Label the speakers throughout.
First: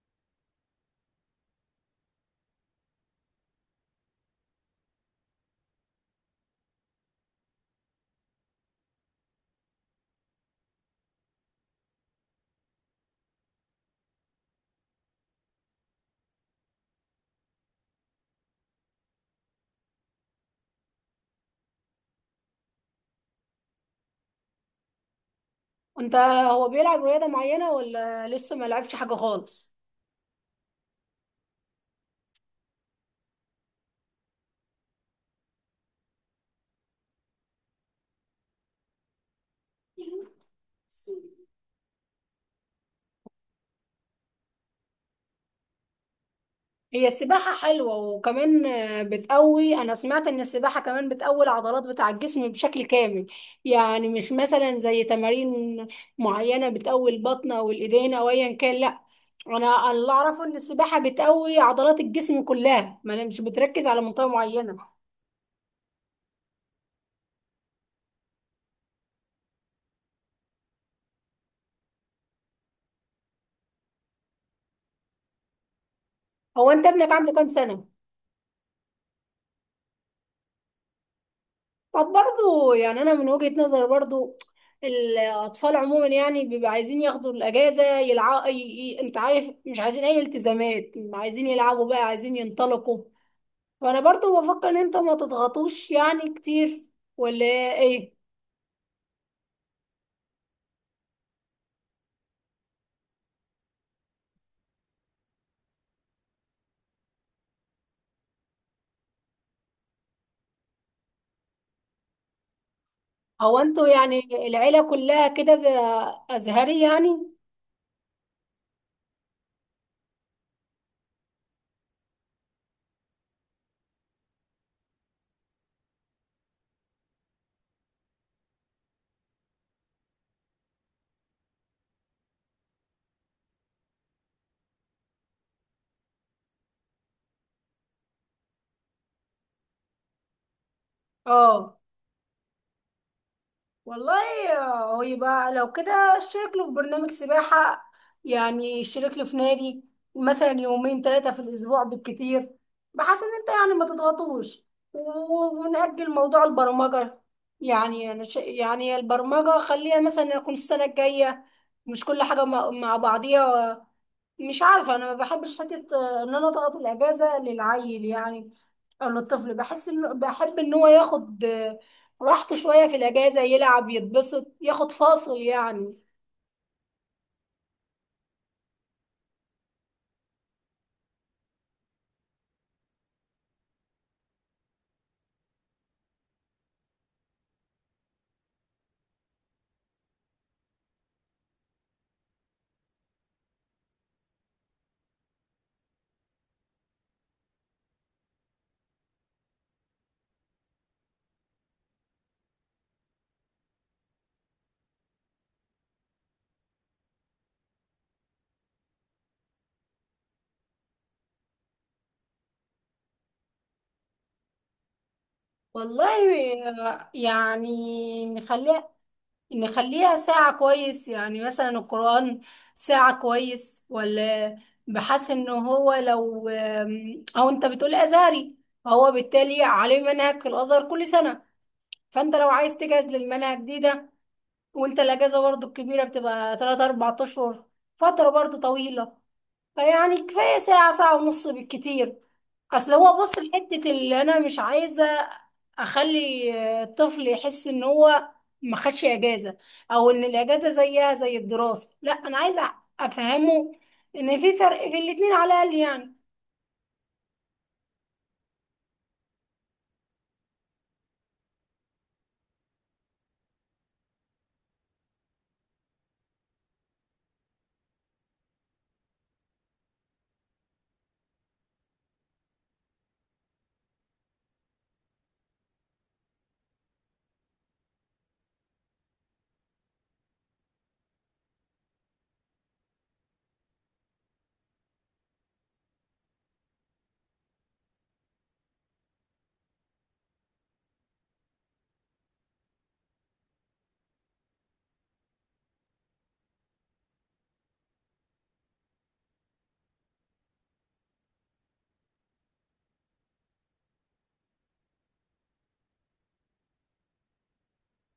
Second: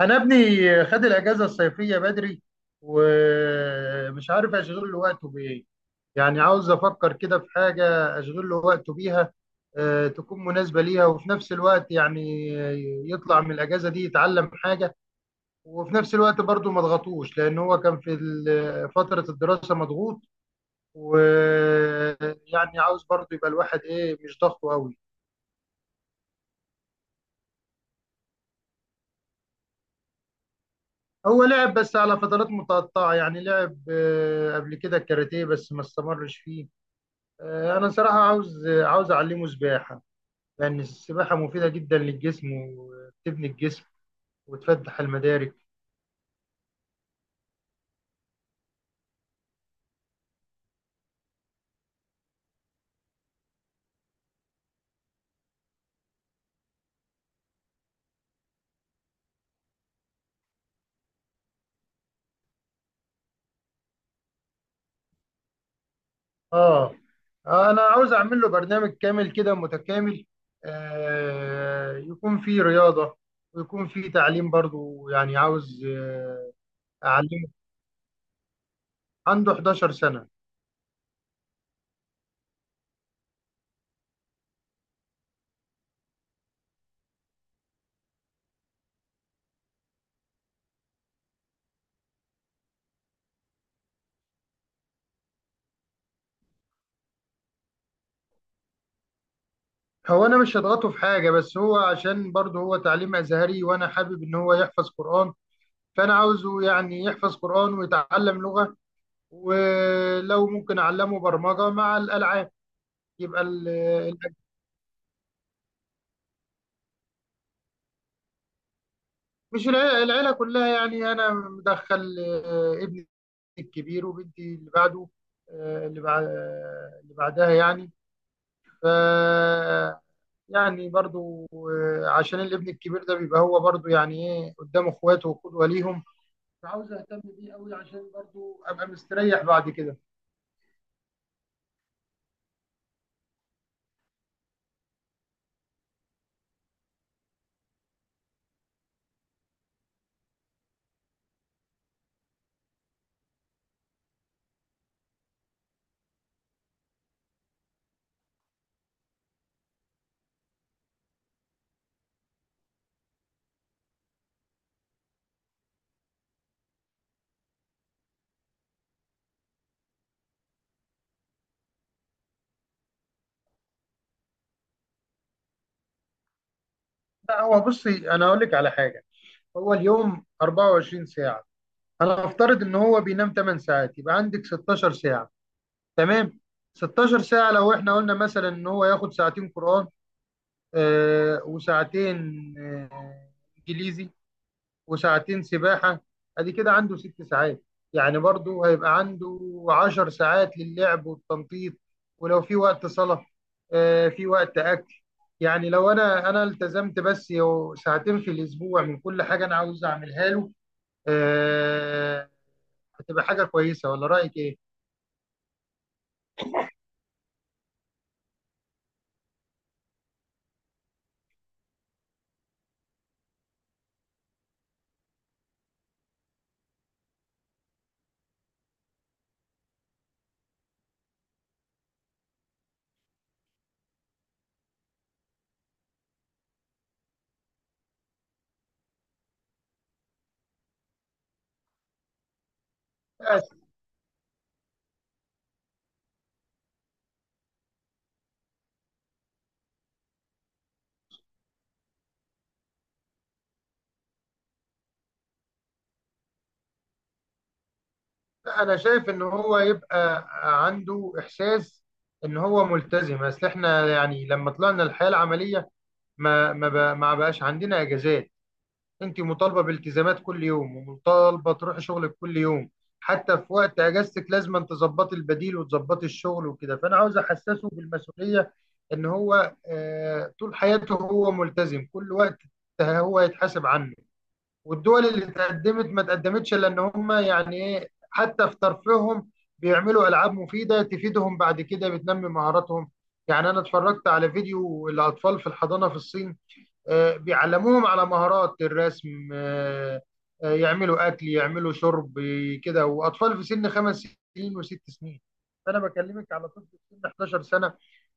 Speaker 1: انا ابني خد الاجازه الصيفيه بدري، ومش عارف اشغل له وقته بايه. يعني عاوز افكر كده في حاجه اشغل له وقته بيها، تكون مناسبه ليها، وفي نفس الوقت يعني يطلع من الاجازه دي يتعلم حاجه، وفي نفس الوقت برضه ما اضغطوش، لان هو كان في فتره الدراسه مضغوط. ويعني عاوز برضه يبقى الواحد ايه، مش ضغطه قوي.
Speaker 2: انت هو بيلعب رياضة معينة ولا لسه ما لعبش حاجة خالص؟
Speaker 1: هو لعب بس على فترات متقطعة، يعني لعب قبل كده الكاراتيه، بس ما استمرش فيه. انا صراحه عاوز اعلمه سباحه، لان السباحه مفيده جدا للجسم، وبتبني الجسم وتفتح المدارك.
Speaker 2: هي السباحة حلوة، وكمان بتقوي. أنا سمعت إن السباحة كمان بتقوي العضلات بتاع الجسم بشكل كامل. يعني مش مثلا زي تمارين معينة بتقوي البطن أو الإيدين أو أيا كان، لأ. أنا اللي أعرفه إن السباحة بتقوي عضلات الجسم كلها، ما أنا مش بتركز على منطقة معينة.
Speaker 1: اه. انا عاوز اعمل له برنامج كامل كده متكامل، يكون فيه رياضه، ويكون فيه تعليم برضو. يعني عاوز
Speaker 2: هو أنت ابنك عنده كام
Speaker 1: اعلمه.
Speaker 2: سنة؟
Speaker 1: عنده 11 سنه.
Speaker 2: طب برضو يعني انا من وجهة نظر، برضو الاطفال عموما يعني بيبقى عايزين ياخدوا الاجازه يلعبوا. انت عارف، مش عايزين اي التزامات، عايزين يلعبوا بقى، عايزين ينطلقوا. فانا برضو بفكر ان انت ما تضغطوش يعني كتير، ولا ايه؟
Speaker 1: هو انا مش هضغطه في حاجه، بس هو عشان برضو هو تعليم ازهري، وانا حابب ان هو يحفظ قران. فانا عاوزه يعني يحفظ قران ويتعلم لغه، ولو ممكن اعلمه برمجه مع الالعاب، يبقى
Speaker 2: هو انتوا يعني
Speaker 1: الأج-
Speaker 2: العيله كلها كده، ازهري يعني؟
Speaker 1: مش العيلة كلها يعني انا مدخل ابني الكبير، وبنتي اللي بعده، آه، اللي بعد اللي بعدها يعني. ف يعني برضو عشان الابن الكبير ده بيبقى هو برضو يعني ايه، قدام اخواته وقدوه ليهم، فعاوز اهتم بيه قوي، عشان برضو ابقى مستريح بعد كده.
Speaker 2: اه، والله. هو يبقى لو كده اشترك له في برنامج سباحة، يعني اشترك له في نادي مثلا يومين ثلاثة في الأسبوع بالكتير، بحيث إن أنت يعني ما تضغطوش. و- ونأجل موضوع البرمجة. يعني يعني البرمجة خليها مثلا يكون السنة الجاية. مش كل حاجة مع بعضيها. مش عارفة، أنا ما بحبش حتة إن أنا أضغط الأجازة للعيل يعني، أو للطفل. بحس إنه بحب إن هو ياخد راحته شوية في الأجازة، يلعب يتبسط ياخد فاصل يعني.
Speaker 1: لا هو بصي، انا اقول لك على حاجه. هو اليوم 24 ساعه، انا افترض ان هو بينام 8 ساعات، يبقى عندك 16 ساعة. تمام. 16 ساعة لو احنا قلنا مثلا ان هو ياخد ساعتين قرآن، وساعتين انجليزي، وساعتين سباحة، ادي كده عنده ست ساعات. يعني برضو هيبقى عنده 10 ساعات للعب والتنطيط. ولو في وقت صلاة، في وقت اكل، يعني لو انا التزمت بس ساعتين في الاسبوع من كل حاجة انا عاوز اعملها له، آه، هتبقى حاجة كويسة، ولا رأيك إيه؟
Speaker 2: والله، يعني نخليها ساعة كويس، يعني مثلا القرآن ساعة كويس ولا... بحس إن هو لو أو أنت بتقول أزهري، فهو بالتالي عليه منهج في الأزهر كل سنة. فأنت لو عايز تجهز للمنهج ده، وانت الاجازه برضو الكبيره بتبقى 3 4 اشهر، فتره برضو طويله. فيعني كفايه ساعه، ساعه ونص بالكتير. اصل هو، بص،
Speaker 1: بس
Speaker 2: الحته اللي انا مش عايزه اخلي الطفل يحس ان هو ما خدش اجازه، او ان الاجازه زيها زي الدراسه. لا، انا عايزه افهمه ان في فرق في الاتنين على الاقل يعني.
Speaker 1: أنا شايف إن هو يبقى عنده إحساس إن هو ملتزم. أصل إحنا يعني لما طلعنا الحياة العملية ما بقاش عندنا إجازات. أنت مطالبة بالتزامات كل يوم، ومطالبة تروحي شغلك كل يوم. حتى في وقت إجازتك لازم أن تظبطي البديل وتظبطي الشغل وكده. فأنا عاوز أحسسه بالمسؤولية، إن هو طول حياته هو ملتزم، كل وقت هو يتحاسب عنه. والدول اللي تقدمت ما تقدمتش الا ان هم يعني ايه، حتى في ترفيههم بيعملوا العاب مفيده تفيدهم بعد كده، بتنمي مهاراتهم. يعني انا اتفرجت على فيديو الاطفال في الحضانه في الصين، بيعلموهم على مهارات الرسم، يعملوا اكل، يعملوا شرب، كده. واطفال في سن خمس سنين وست سنين، فانا بكلمك على طفل في سن 11 سنه.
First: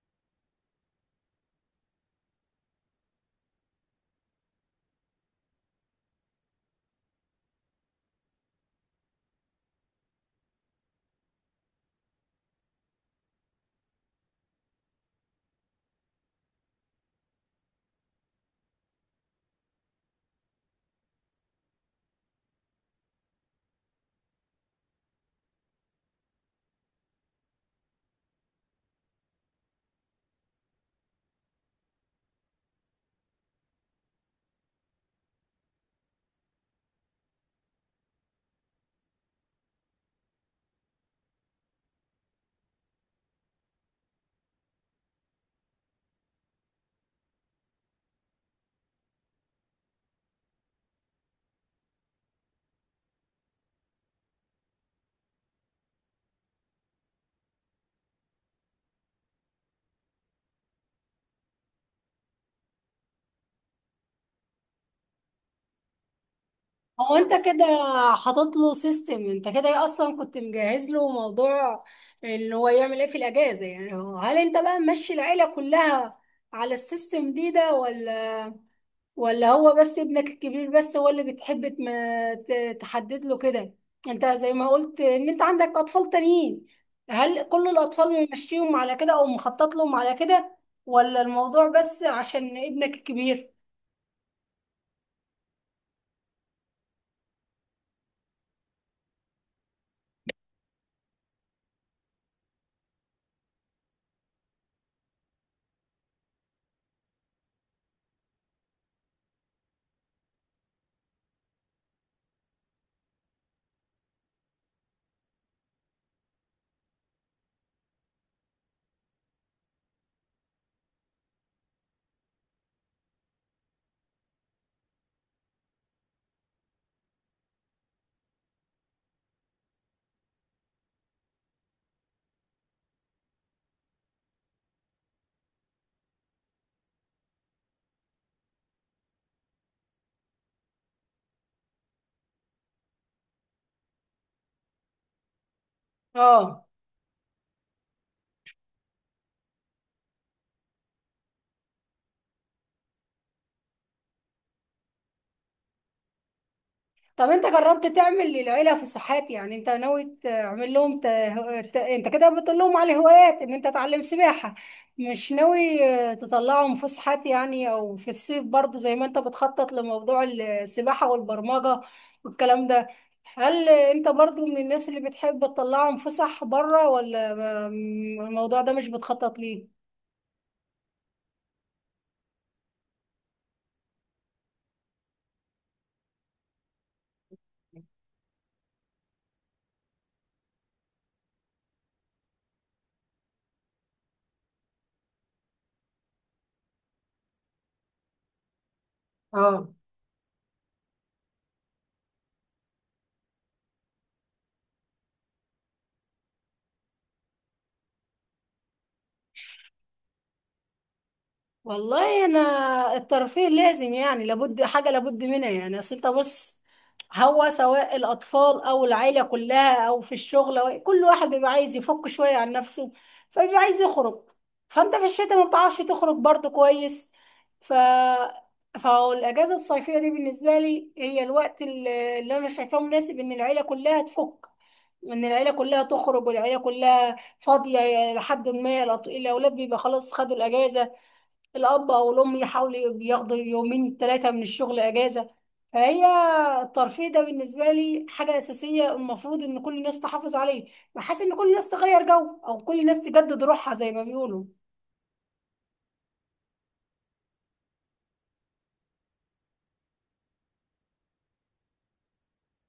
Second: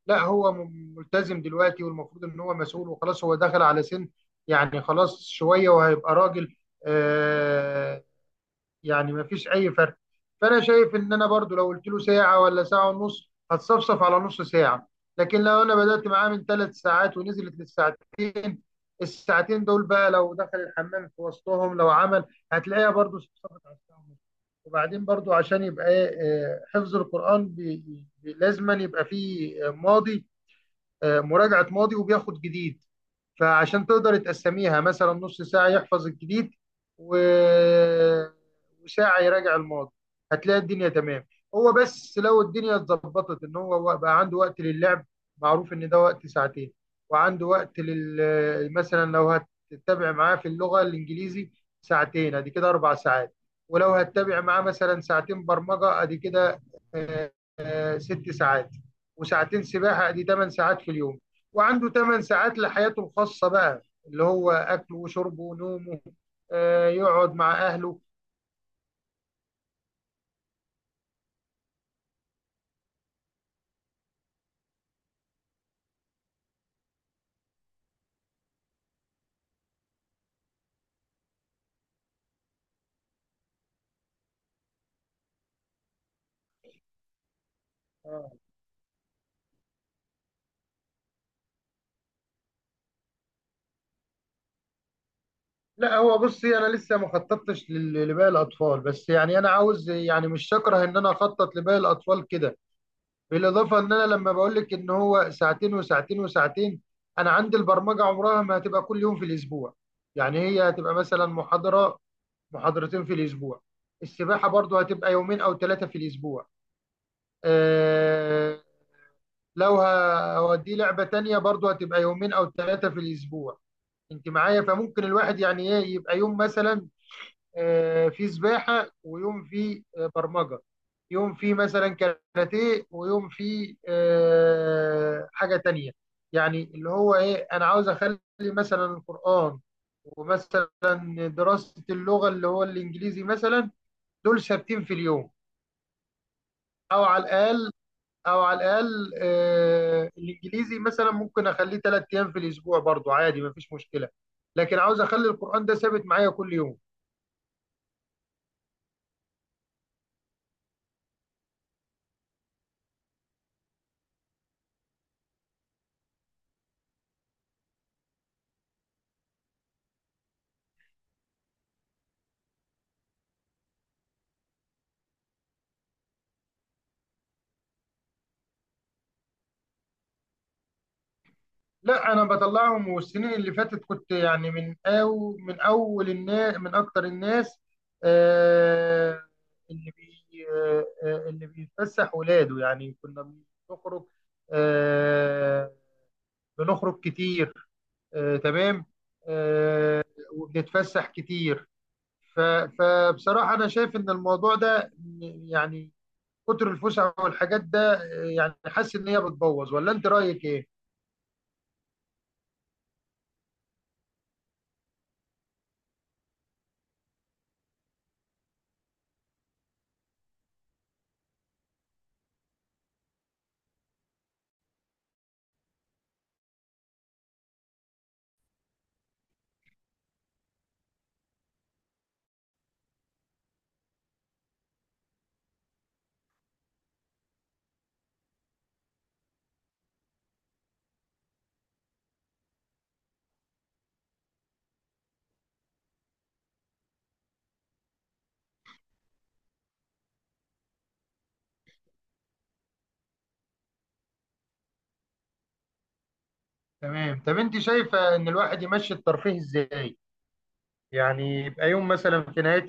Speaker 1: لا هو ملتزم دلوقتي، والمفروض ان هو مسؤول، وخلاص هو دخل على سن يعني خلاص شويه وهيبقى راجل. آه يعني ما فيش اي فرق. فانا شايف ان انا برضو لو قلت له ساعه ولا ساعه ونص هتصفصف على نص ساعه، لكن لو انا بدات معاه من ثلاث ساعات ونزلت للساعتين، الساعتين دول بقى لو دخل الحمام في وسطهم لو عمل، هتلاقيها برضو صفصفت على الساعه ونص. وبعدين برضو عشان يبقى إيه، حفظ القران لازما يبقى فيه ماضي، مراجعه ماضي وبياخد جديد. فعشان تقدر تقسميها مثلا نص ساعة يحفظ الجديد و- وساعة يراجع الماضي، هتلاقي الدنيا تمام. هو بس لو الدنيا اتظبطت ان هو بقى عنده وقت للعب، معروف ان ده وقت ساعتين. وعنده وقت لل، مثلا لو هتتابع معاه في اللغة الانجليزي ساعتين، ادي كده اربع ساعات. ولو هتتابع معاه مثلا ساعتين برمجة، ادي كده آه، ست ساعات، وساعتين سباحة، دي 8 ساعات في اليوم. وعنده 8 ساعات لحياته الخاصة بقى، اللي هو أكله وشربه ونومه،
Speaker 2: هو
Speaker 1: يقعد
Speaker 2: انت
Speaker 1: مع
Speaker 2: كده
Speaker 1: أهله.
Speaker 2: حاطط له سيستم، انت كده اصلا كنت مجهز له موضوع ان هو يعمل ايه في الاجازه. يعني هو، هل انت بقى ماشي العيله كلها على السيستم ده، ولا هو بس ابنك الكبير، بس هو اللي بتحب تحدد له كده؟ انت زي ما قلت ان انت عندك اطفال تانيين، هل كل الاطفال
Speaker 1: آه.
Speaker 2: ممشيهم على كده او مخطط لهم على كده، ولا الموضوع بس عشان ابنك الكبير؟
Speaker 1: لا هو بصي، أنا لسه ما خططتش لباقي الأطفال، بس يعني أنا عاوز، يعني مش شاكره إن أنا أخطط لباقي الأطفال كده. بالإضافة إن أنا لما بقول لك إن هو ساعتين وساعتين وساعتين، أنا عندي البرمجة عمرها ما هتبقى كل يوم في الأسبوع. يعني هي هتبقى مثلا محاضرة محاضرتين في الأسبوع. السباحة برضو هتبقى يومين أو ثلاثة في الأسبوع. آه، لو هوديه لعبة تانية برضو هتبقى يومين أو ثلاثة في الأسبوع، أنت معايا. فممكن الواحد يعني إيه، يبقى يوم مثلا فيه سباحة، ويوم فيه برمجة، يوم فيه مثلا كاراتيه، ويوم فيه حاجة تانية. يعني اللي هو إيه، أنا عاوز أخلي مثلا القرآن، ومثلا دراسة اللغة اللي هو الإنجليزي مثلا، دول ثابتين في اليوم.
Speaker 2: اه.
Speaker 1: او على الاقل، الانجليزي مثلا ممكن اخليه ثلاث ايام في الاسبوع برضو عادي، مفيش مشكله. لكن عاوز اخلي القران ده ثابت معايا كل يوم.
Speaker 2: طب انت جربت تعمل للعيله فسحات؟ يعني انت ناوي تعمل لهم انت كده بتقول لهم على هوايات ان انت تعلم سباحه. مش ناوي تطلعهم فسحات يعني، او في الصيف برضو زي ما انت بتخطط لموضوع السباحه والبرمجه والكلام ده. هل انت برضو من الناس اللي بتحب تطلعهم فسح بره، ولا الموضوع ده مش بتخطط ليه؟
Speaker 1: لا انا بطلعهم، والسنين اللي فاتت كنت يعني من اول الناس، من اكتر الناس آه اللي بي آه آه، اللي بيتفسح ولاده. يعني كنا بنخرج، آه بنخرج كتير، تمام،
Speaker 2: اه،
Speaker 1: آه، وبنتفسح كتير. ف- فبصراحة أنا شايف إن الموضوع ده يعني كتر الفسح والحاجات ده، يعني حاسس إن هي بتبوظ، ولا أنت رأيك إيه؟
Speaker 2: والله. انا الترفيه لازم، يعني لابد، حاجه لابد منها يعني. اصل انت، بص، هو سواء الاطفال او العيله كلها او في الشغل، أو كل واحد بيبقى عايز يفك شويه عن نفسه، فبيبقى عايز يخرج. فانت في الشتاء ما بتعرفش تخرج برضه كويس. ف فالاجازه الصيفيه دي بالنسبه لي هي الوقت اللي انا شايفاه مناسب ان العيله كلها تفك، ان العيله كلها تخرج والعيله كلها فاضيه. لحد ما الاولاد بيبقى خلاص خدوا الاجازه، الأب أو الأم يحاولوا ياخدوا يومين ثلاثة من الشغل أجازة. فهي الترفيه ده بالنسبة لي حاجة أساسية، المفروض إن كل الناس تحافظ عليه. بحس إن كل الناس تغير جو، أو كل الناس تجدد روحها زي ما بيقولوا.
Speaker 1: تمام. طب أنت شايفة إن الواحد يمشي الترفيه إزاي؟ يعني يبقى يوم مثلا في نهاية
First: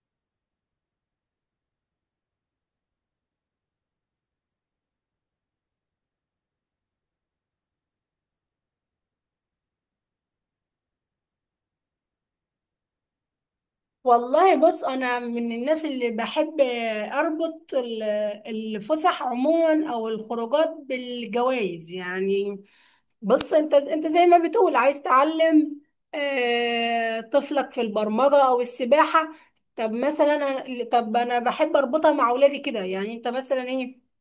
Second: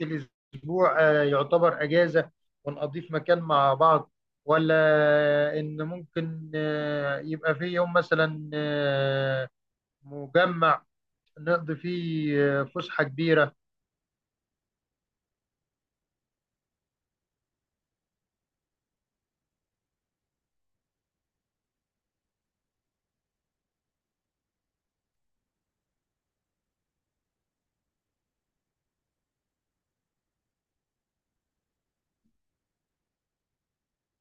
Speaker 1: الأسبوع يعتبر أجازة، ونقضيه في مكان مع بعض، ولا إن ممكن يبقى في يوم مثلا مجمع نقضي فيه فسحة كبيرة.
Speaker 2: والله، بص، أنا من الناس اللي بحب أربط الفسح عموما أو الخروجات بالجوائز يعني. بص انت زي ما بتقول عايز تعلم طفلك في البرمجة او السباحة. طب مثلا طب انا بحب اربطها مع اولادي كده، يعني انت مثلا ايه،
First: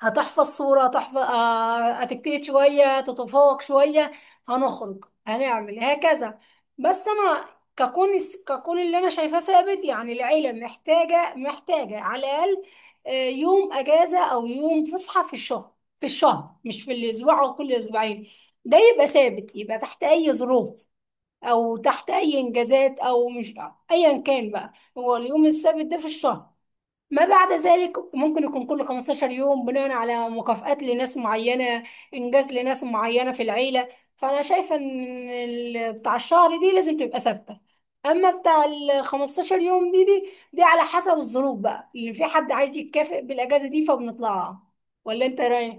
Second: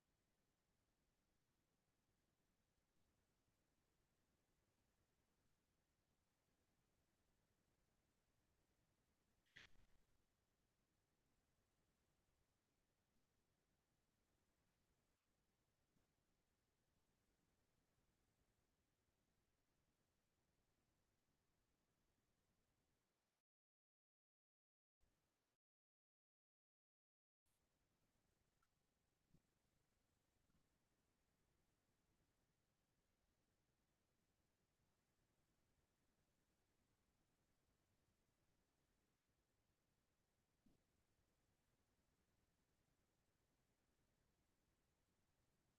Speaker 2: هتحفظ صورة، هتحفظ هتجتهد شوية تتفوق شوية، هنخرج هنعمل هكذا. بس أنا ككون ككون اللي أنا شايفاه ثابت، يعني العيلة محتاجة على الأقل يوم أجازة أو يوم فسحة في الشهر. في الشهر، مش في الأسبوع أو كل أسبوعين. ده يبقى ثابت، يبقى تحت أي ظروف، أو تحت أي إنجازات، أو مش، أيا كان بقى. هو اليوم الثابت ده في الشهر، ما بعد ذلك ممكن يكون كل 15 يوم بناء على مكافآت لناس معينة، إنجاز لناس معينة في العيلة. فأنا شايفة إن بتاع الشهر دي لازم تبقى ثابتة. أما بتاع ال 15 يوم دي على حسب الظروف بقى، اللي في حد عايز يتكافئ بالأجازة دي فبنطلعها، ولا أنت رايح؟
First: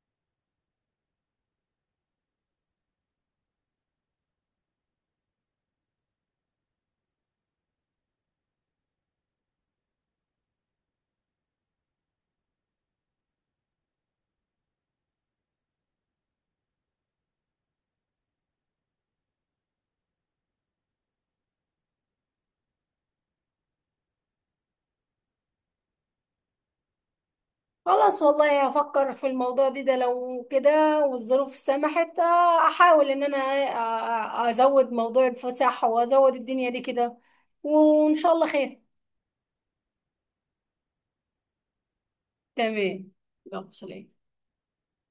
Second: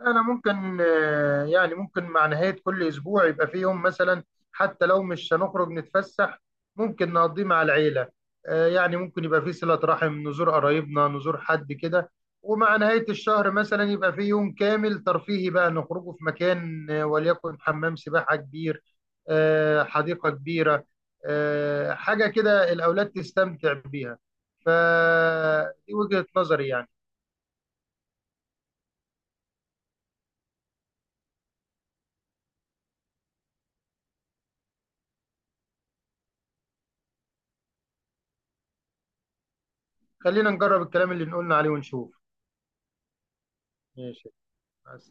Speaker 1: أنا ممكن يعني ممكن مع نهاية كل أسبوع يبقى فيه يوم مثلا، حتى لو مش هنخرج نتفسح ممكن نقضيه مع العيلة. يعني ممكن يبقى فيه صلة رحم، نزور قرايبنا، نزور حد كده. ومع نهاية الشهر مثلا يبقى فيه يوم كامل ترفيهي بقى، نخرجه في مكان، وليكن حمام سباحة كبير، حديقة كبيرة، حاجة كده الأولاد تستمتع بيها. فدي وجهة نظري يعني.
Speaker 2: خلاص، والله هفكر في الموضوع ده لو كده، والظروف سمحت، أحاول إن أنا أزود موضوع الفسح وأزود الدنيا دي كده، وإن شاء الله خير.
Speaker 1: خلينا نجرب الكلام اللي قلنا عليه ونشوف.
Speaker 2: تمام، يلا سلام.
Speaker 1: ماشي، مع السلامة.